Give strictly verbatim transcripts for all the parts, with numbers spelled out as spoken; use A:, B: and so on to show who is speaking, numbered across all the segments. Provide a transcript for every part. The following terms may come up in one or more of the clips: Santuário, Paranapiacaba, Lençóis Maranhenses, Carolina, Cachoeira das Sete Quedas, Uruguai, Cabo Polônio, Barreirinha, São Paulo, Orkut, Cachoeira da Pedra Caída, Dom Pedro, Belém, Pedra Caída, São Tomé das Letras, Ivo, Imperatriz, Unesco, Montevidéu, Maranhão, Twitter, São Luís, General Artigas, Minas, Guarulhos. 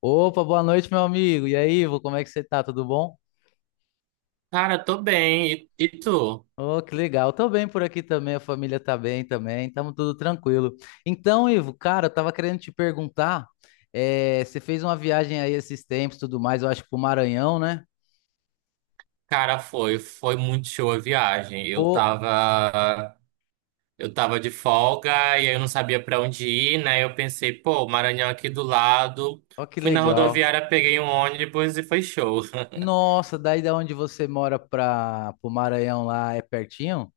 A: Opa, boa noite, meu amigo. E aí, Ivo, como é que você tá? Tudo bom?
B: Cara, tô bem. E, e tu?
A: Oh, que legal. Tô bem por aqui também, a família tá bem também, estamos tudo tranquilo. Então, Ivo, cara, eu tava querendo te perguntar, eh, você fez uma viagem aí esses tempos, tudo mais, eu acho que pro Maranhão, né?
B: Cara, foi, foi muito show a viagem. Eu
A: Pô,
B: tava, eu tava de folga e aí eu não sabia pra onde ir, né? Eu pensei, pô, Maranhão aqui do lado.
A: ó que
B: Fui na
A: legal.
B: rodoviária, peguei um ônibus e foi show.
A: Nossa, daí da onde você mora para pro Maranhão lá é pertinho?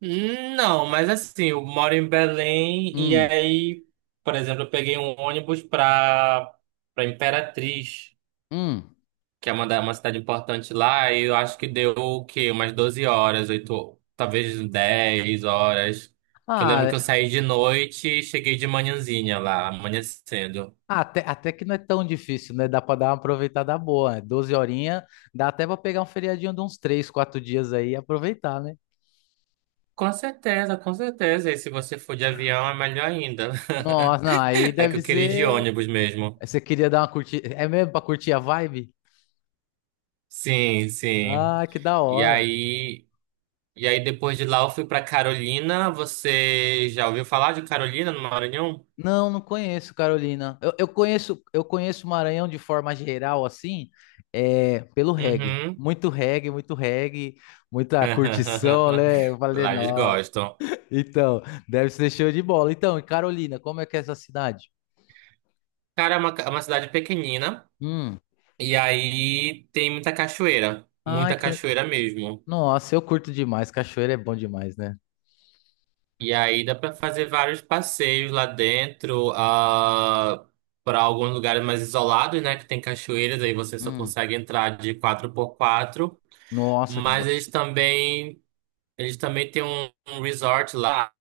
B: Não, mas assim, eu moro em Belém e
A: Hum,
B: aí, por exemplo, eu peguei um ônibus pra, pra Imperatriz.
A: hum.
B: Que é uma, da- uma cidade importante lá, e eu acho que deu o quê? Umas doze horas, oito, talvez dez horas. Que eu lembro que eu
A: Ah,
B: saí de noite e cheguei de manhãzinha lá, amanhecendo.
A: Ah, Até, até que não é tão difícil, né? Dá para dar uma aproveitada boa, né? doze horinhas, dá até para pegar um feriadinho de uns três quatro dias aí e aproveitar, né?
B: Com certeza, com certeza. E se você for de avião, é melhor ainda.
A: Nossa, não, aí
B: É que
A: deve
B: eu queria ir de
A: ser.
B: ônibus mesmo.
A: Você queria dar uma curtida. É mesmo pra curtir a vibe?
B: Sim, sim.
A: Ah, que da
B: E
A: hora.
B: aí, e aí depois de lá eu fui pra Carolina. Você já ouviu falar de Carolina no Maranhão?
A: Não, não conheço, Carolina. Eu, eu conheço, eu conheço Maranhão de forma geral, assim, é, pelo reggae.
B: Uhum.
A: Muito reggae, muito reggae, muita curtição, né? Eu falei,
B: Lá eles
A: nossa.
B: gostam.
A: Então, deve ser show de bola. Então, e Carolina, como é que é essa cidade?
B: Cara, é uma, é uma cidade pequenina
A: Hum.
B: e aí tem muita cachoeira,
A: Ai,
B: muita
A: que legal.
B: cachoeira mesmo.
A: Nossa, eu curto demais. Cachoeira é bom demais, né?
B: E aí dá pra fazer vários passeios lá dentro, ah, para alguns lugares mais isolados, né, que tem cachoeiras, aí você só
A: Hum.
B: consegue entrar de quatro por quatro.
A: Nossa, que.
B: Mas
A: do-
B: eles também eles também têm um, um resort lá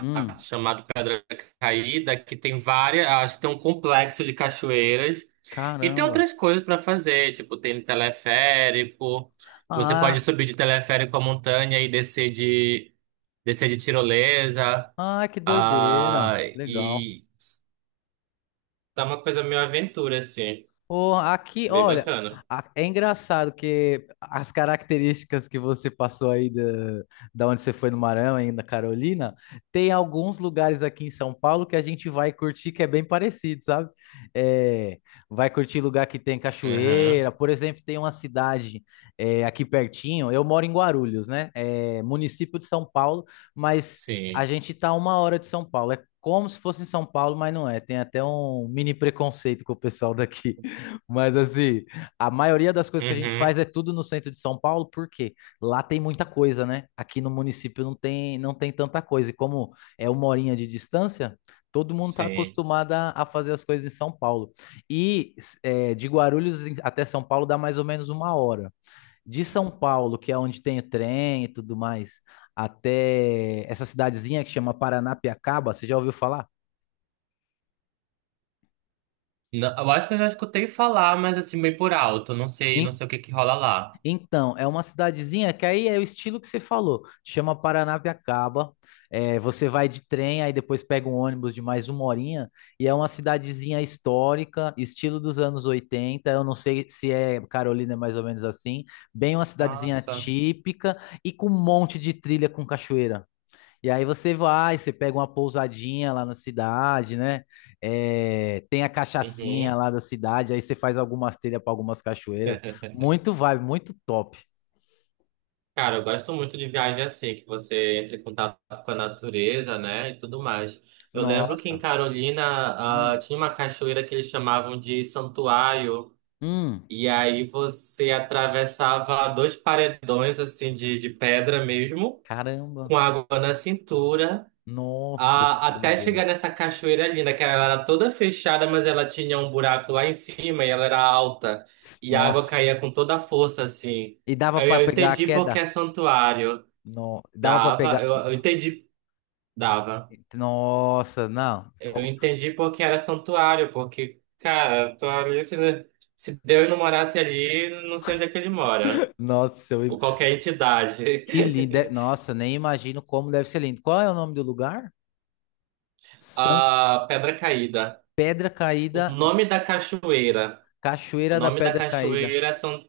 A: Hum.
B: chamado Pedra Caída, que tem várias, acho que tem um complexo de cachoeiras. E tem
A: Caramba.
B: outras coisas para fazer, tipo, tem teleférico. Você
A: Ah,
B: pode subir de teleférico a montanha e descer de descer de tirolesa.
A: ah, que doideira.
B: Ah,
A: Que legal.
B: e tá uma coisa meio aventura assim,
A: Pô, aqui,
B: bem
A: olha,
B: bacana.
A: a- é engraçado que as características que você passou aí da, da onde você foi no Maranhão, aí na Carolina, tem alguns lugares aqui em São Paulo que a gente vai curtir que é bem parecido, sabe? É, vai curtir lugar que tem
B: Uhum,
A: cachoeira, por exemplo, tem uma cidade é, aqui pertinho, eu moro em Guarulhos, né? É município de São Paulo, mas a
B: sim.
A: gente tá a uma hora de São Paulo, é como se fosse em São Paulo, mas não é. Tem até um mini preconceito com o pessoal daqui. Mas assim, a maioria das coisas que a gente
B: Uhum,
A: faz é tudo no centro de São Paulo, porque lá tem muita coisa, né? Aqui no município não tem, não tem tanta coisa. E como é uma horinha de distância, todo mundo está
B: sim.
A: acostumado a a fazer as coisas em São Paulo. E é, de Guarulhos em- até São Paulo dá mais ou menos uma hora. De São Paulo, que é onde tem o trem e tudo mais, até essa cidadezinha que chama Paranapiacaba, você já ouviu falar?
B: Não, eu acho que eu já escutei falar, mas assim bem por alto, não sei, não
A: In-
B: sei o que que rola lá.
A: Então, é uma cidadezinha que aí é o estilo que você falou, chama Paranapiacaba. É, você vai de trem, aí depois pega um ônibus de mais uma horinha, e é uma cidadezinha histórica, estilo dos anos oitenta. Eu não sei se é Carolina, é mais ou menos assim. Bem, uma cidadezinha
B: Nossa.
A: típica e com um monte de trilha com cachoeira. E aí você vai, você pega uma pousadinha lá na cidade, né? É, tem a cachaçinha
B: Uhum.
A: lá da cidade, aí você faz algumas trilhas para algumas cachoeiras. Muito vibe, muito top.
B: Cara, eu gosto muito de viagem assim, que você entra em contato com a natureza, né, e tudo mais. Eu lembro que em
A: Nossa.
B: Carolina, ah,
A: Hum,
B: tinha uma cachoeira que eles chamavam de Santuário,
A: hum,
B: e aí você atravessava dois paredões, assim, de, de pedra mesmo,
A: caramba.
B: com água na cintura,
A: Nossa,
B: ah,
A: que
B: até
A: doideira.
B: chegar nessa cachoeira linda, que ela era toda fechada, mas ela tinha um buraco lá em cima e ela era alta, e a água caía
A: Nossa.
B: com toda a força, assim.
A: E dava
B: Aí
A: para
B: eu
A: pegar a
B: entendi porque
A: queda?
B: é santuário.
A: Não, dava para
B: Dava,
A: pegar.
B: eu, eu entendi, dava.
A: Nossa, não.
B: Eu
A: Co-
B: entendi porque era santuário, porque, cara, tô ali, se, se Deus não morasse ali, não sei onde é que ele mora.
A: Nossa, eu... im-
B: Ou qualquer entidade.
A: que lindo. é- Nossa, nem imagino como deve ser lindo. Qual é o nome do lugar? San
B: A Pedra Caída.
A: Pedra
B: O
A: Caída.
B: nome da cachoeira. O
A: Cachoeira da
B: nome da
A: Pedra Caída.
B: cachoeira são.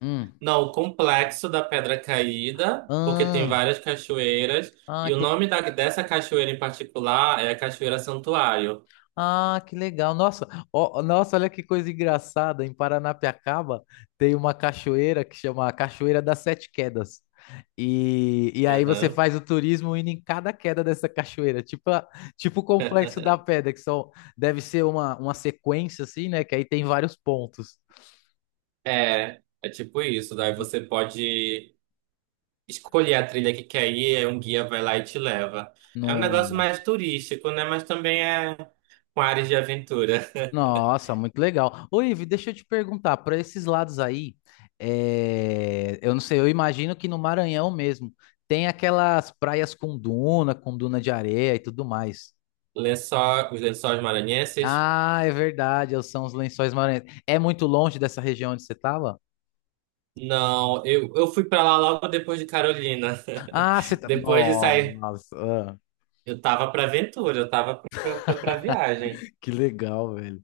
A: Hum.
B: Não, o complexo da Pedra Caída, porque tem
A: Ah,
B: várias cachoeiras.
A: ah,
B: E o
A: que,
B: nome da, dessa cachoeira em particular é a Cachoeira Santuário.
A: ah, que legal. Nossa, ó, nossa, olha que coisa engraçada. Em Paranapiacaba tem uma cachoeira que chama Cachoeira das Sete Quedas. E, e aí você
B: Aham.
A: faz o turismo indo em cada queda dessa cachoeira, tipo, a- tipo o Complexo da Pedra, que são, deve ser uma, uma sequência assim, né? Que aí tem vários pontos.
B: É, é tipo isso. Daí você pode escolher a trilha que quer ir, aí um guia vai lá e te leva. É um negócio
A: Nossa.
B: mais turístico, né? Mas também é com áreas de aventura.
A: Nossa, muito legal. Ô, Ivi, deixa eu te perguntar, para esses lados aí, é, eu não sei, eu imagino que no Maranhão mesmo tem aquelas praias com duna, com duna de areia e tudo mais.
B: Lençóis, os Lençóis Maranhenses?
A: Ah, é verdade, são os Lençóis Maranhenses. É muito longe dessa região onde você tava?
B: Não, eu, eu fui pra lá logo depois de Carolina.
A: Ah, você tá.
B: Depois de sair,
A: Nossa, ah,
B: eu tava pra aventura, eu tava pra, pra, pra viagem.
A: que legal, velho.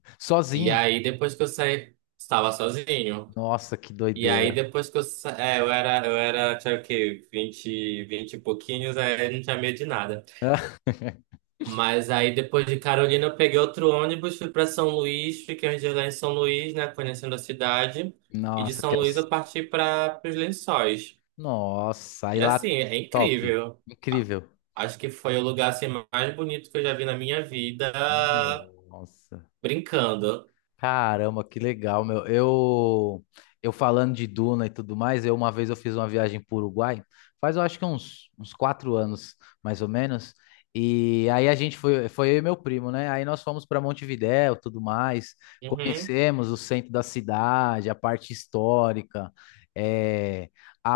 B: E
A: Sozinho?
B: aí, depois que eu saí, estava sozinho.
A: Nossa, que
B: E aí
A: doideira.
B: depois que eu, sa- é, eu era, eu era, tinha o quê? Vinte 20 e pouquinhos, aí eu não tinha medo de nada. Mas aí depois de Carolina eu peguei outro ônibus, fui para São Luís, fiquei uns dias lá em São Luís, né, conhecendo a cidade. E de
A: Nossa, que
B: São
A: é o...
B: Luís eu parti para os Lençóis.
A: Nossa, aí
B: E
A: lá,
B: assim, é
A: top.
B: incrível.
A: Incrível.
B: Acho que foi o lugar assim, mais bonito que eu já vi na minha vida,
A: Nossa.
B: brincando.
A: Caramba, que legal, meu. Eu, eu falando de Duna e tudo mais, eu uma vez eu fiz uma viagem para o Uruguai, faz eu acho que uns, uns quatro anos, mais ou menos. E aí a gente foi, foi eu e meu primo, né? Aí nós fomos para Montevidéu, tudo mais,
B: Uhum.
A: conhecemos o centro da cidade, a parte histórica, é, a,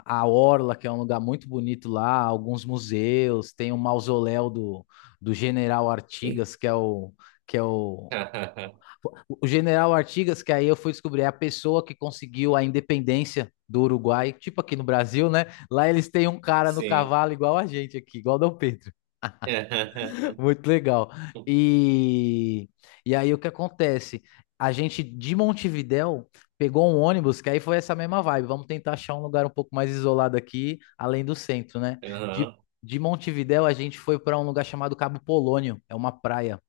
A: a, a Orla, que é um lugar muito bonito lá, alguns museus, tem o mausoléu do, do General Artigas, que é o que é o, o general Artigas, que aí eu fui descobrir, é a pessoa que conseguiu a independência do Uruguai, tipo aqui no Brasil, né? Lá eles têm um cara no
B: Sim.
A: cavalo igual a gente aqui, igual Dom Pedro. Muito legal. E, e aí o que acontece? A gente de Montevidéu pegou um ônibus, que aí foi essa mesma vibe. Vamos tentar achar um lugar um pouco mais isolado aqui, além do centro, né? De,
B: Uhum.
A: de Montevidéu a gente foi para um lugar chamado Cabo Polônio, é uma praia.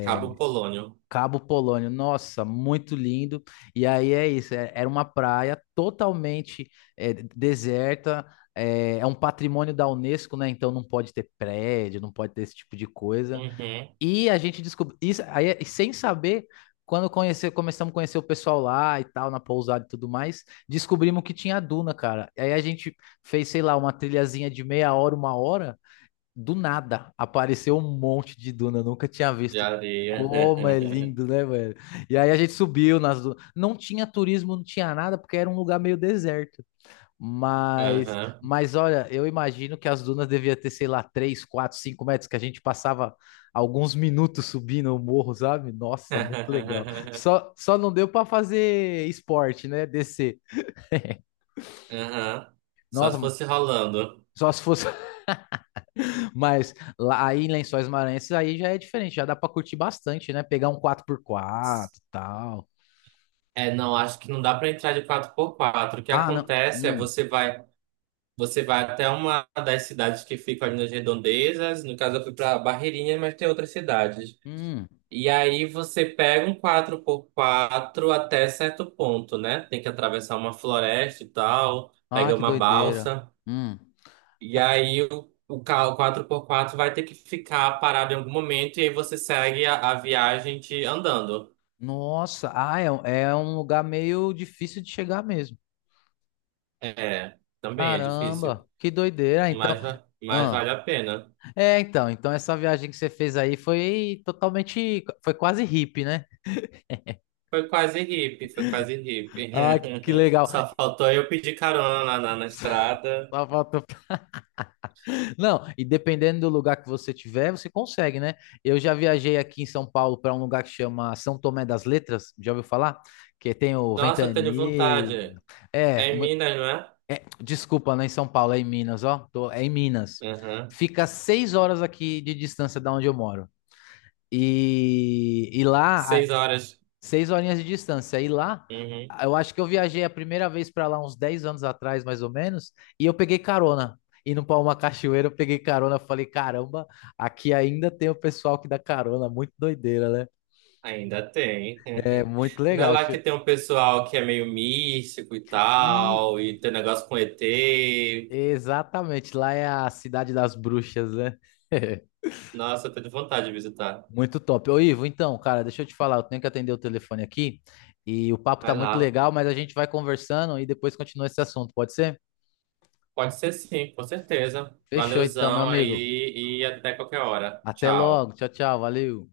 B: Cabo Polônio.
A: Cabo Polônio, nossa, muito lindo. E aí é isso, é- era uma praia totalmente é, deserta, é, é um patrimônio da Unesco, né? Então não pode ter prédio, não pode ter esse tipo de coisa.
B: Uhum.
A: E a gente descobriu isso aí, é- sem saber, quando conhecer, começamos a conhecer o pessoal lá e tal, na pousada e tudo mais, descobrimos que tinha duna, cara. Aí a gente fez, sei lá, uma trilhazinha de meia hora, uma hora do nada apareceu um monte de duna, eu nunca tinha
B: De
A: visto.
B: areia.
A: Como é lindo, né, velho? E aí a gente subiu nas dunas. Não tinha turismo, não tinha nada, porque era um lugar meio deserto. Mas,
B: Aham.
A: mas olha, eu imagino que as dunas devia ter, sei lá, três, quatro, cinco metros, que a gente passava alguns minutos subindo o morro, sabe? Nossa, muito legal. Só, só não deu para fazer esporte, né? Descer.
B: Aham. Só
A: Nossa,
B: se fosse rolando.
A: só se fosse. Mas lá aí em Lençóis Maranhenses aí já é diferente, já dá pra curtir bastante, né? Pegar um quatro por quatro e tal.
B: É, não, acho que não dá para entrar de quatro por quatro. O que
A: Ah, não.
B: acontece é
A: Hum,
B: você vai, você vai até uma das cidades que ficam ali nas redondezas. No caso, eu fui para Barreirinha, mas tem outras cidades.
A: hum.
B: E aí você pega um quatro por quatro até certo ponto, né? Tem que atravessar uma floresta e tal,
A: Ah,
B: pega
A: que
B: uma
A: doideira.
B: balsa.
A: Hum.
B: E aí o, o carro quatro por quatro vai ter que ficar parado em algum momento e aí você segue a, a viagem de andando.
A: Nossa, ah, é, um- é um lugar meio difícil de chegar mesmo.
B: É, também é difícil,
A: Caramba, que doideira. Então,
B: mas, va- mas
A: ah.
B: vale a pena.
A: É, então, então essa viagem que você fez aí foi totalmente, foi quase hippie, né?
B: Foi quase hippie, foi quase hippie.
A: Ah, que legal.
B: Só faltou eu pedir carona na, na na estrada.
A: Só faltou. Não, e dependendo do lugar que você tiver, você consegue, né? Eu já viajei aqui em São Paulo para um lugar que chama São Tomé das Letras, já ouviu falar? Que tem o
B: Nossa, eu tenho
A: Ventani.
B: vontade.
A: É,
B: É em
A: mu-
B: Minas, não é?
A: é, desculpa, não é em São Paulo, é em Minas, ó. Tô- é em Minas.
B: Aham.
A: Fica seis horas aqui de distância da onde eu moro. E, e lá.
B: Seis horas.
A: Seis horinhas de distância. E lá,
B: Uhum.
A: eu acho que eu viajei a primeira vez para lá uns dez anos atrás, mais ou menos, e eu peguei carona. Indo para uma cachoeira, eu peguei carona. Falei, caramba, aqui ainda tem o pessoal que dá carona. Muito doideira, né?
B: Ainda tem.
A: É muito
B: Não é
A: legal.
B: lá que
A: Che-
B: tem um pessoal que é meio místico e
A: E
B: tal, e tem negócio com E T.
A: exatamente, lá é a cidade das bruxas, né?
B: Nossa, eu tô de vontade de visitar.
A: Muito top. Ô, Ivo, então, cara, deixa eu te falar, eu tenho que atender o telefone aqui e o papo tá
B: Vai
A: muito
B: lá.
A: legal, mas a gente vai conversando e depois continua esse assunto, pode ser?
B: Pode ser sim, com certeza.
A: Fechou então, meu
B: Valeuzão
A: amigo.
B: aí e até qualquer hora.
A: Até logo.
B: Tchau.
A: Tchau, tchau. Valeu.